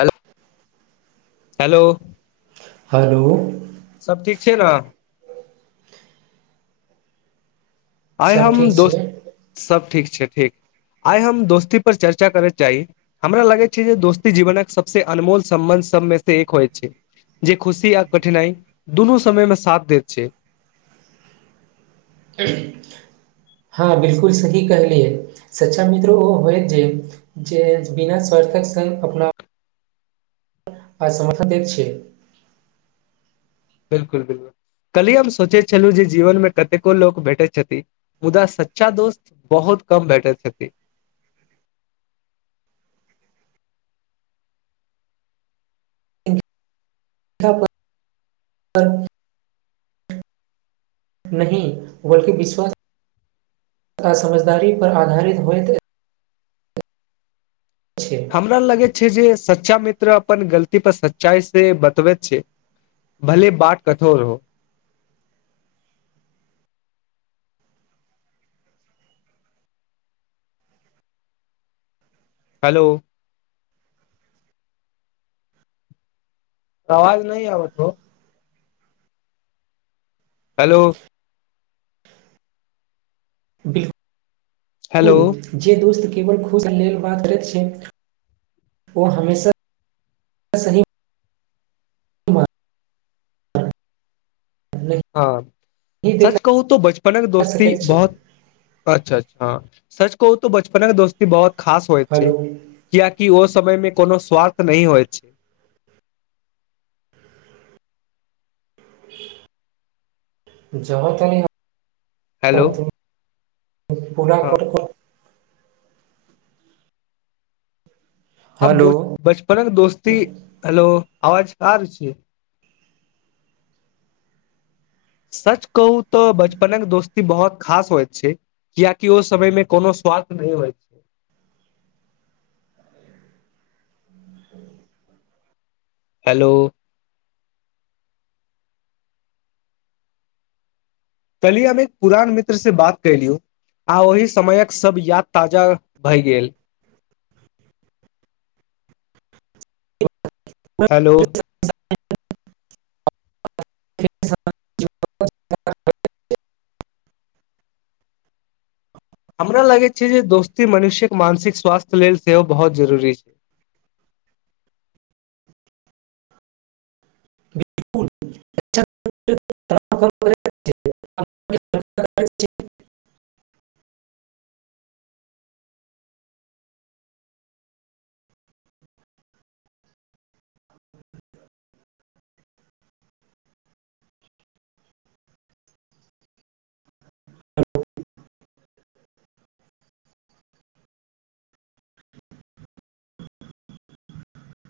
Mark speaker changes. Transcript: Speaker 1: hello hello
Speaker 2: hello
Speaker 1: सब ठीक छियै न आइ
Speaker 2: सब
Speaker 1: हम
Speaker 2: ठीक छै
Speaker 1: दोस्त सब ठीक छै ठीक आइ हम दोस्ती पर चर्चा करय चाही हमरा लगैत छैय जे दोस्ती जीवनक सबस अनमोल सम्बन्ध सबमे से एक होइ छै जे खुशी आ कठिनाई दुनू समयमे साथ दैत छै
Speaker 2: [unintelligible] हँ बिलकुल सही कहलियै सच्चा मित्र ओ होय जे जे बिना सार्थक संग अपना आइ समर्थन दे छै
Speaker 1: बिलकुल बिलकुल काल्हि हम सोचे छलहु जे जीवन मे कतेको लोक भेटे छथि मुदा सच्चा दोस्त बहुत कम बैठल छथि
Speaker 2: [unintelligible] नहीं बल्कि विश्वास समझदारी पर आधारित होइत छै
Speaker 1: हमरा लगैत छैय जे सच्चा मित्र अपन गलती पर सच्चाइ से बतबैत छैय भले बात कठोर हो हेलो आवाज नै आबत हो हेलो
Speaker 2: बिल
Speaker 1: हेलो
Speaker 2: कुल जे दोस्त केवल खुश लेल बात करैत छै ओ हमेशा सही नहि
Speaker 1: हँ सच
Speaker 2: देखा
Speaker 1: कहू तो बचपनक दोस्ती
Speaker 2: सकैत छै
Speaker 1: बहुत अच्छा हँ सच कहू तो बचपनक दोस्ती बहुत खास होइत
Speaker 2: हेलो
Speaker 1: छैय कियाकि ओ समय मे कोनो स्वार्थ नै होइ छैय
Speaker 2: जहाँ तनी
Speaker 1: हेलो
Speaker 2: हम तुम पूरा
Speaker 1: हँ
Speaker 2: कर कऽ
Speaker 1: अब
Speaker 2: हेलो
Speaker 1: ब बचपनक दोस्ती हेलो आवाज कार छैय सच कहू तऽ बचपनक दोस्ती बहुत खास होयत छैय कियाकि ओहि समय मे कोनो स्वार्थ नहि होइत छै हेलो कल्हि हम एक पुरान मित्र से बात कैयलू आ ओहि समयक सभ याद ताजा भए गेल [inaudible] हैलो हमरा लगैत छै जे दोस्ती मनुष्यक मानसिक स्वास्थ्य लेल सेहो बहुत जरूरी छै [inaudible]
Speaker 2: बिलकुल [unintelligible]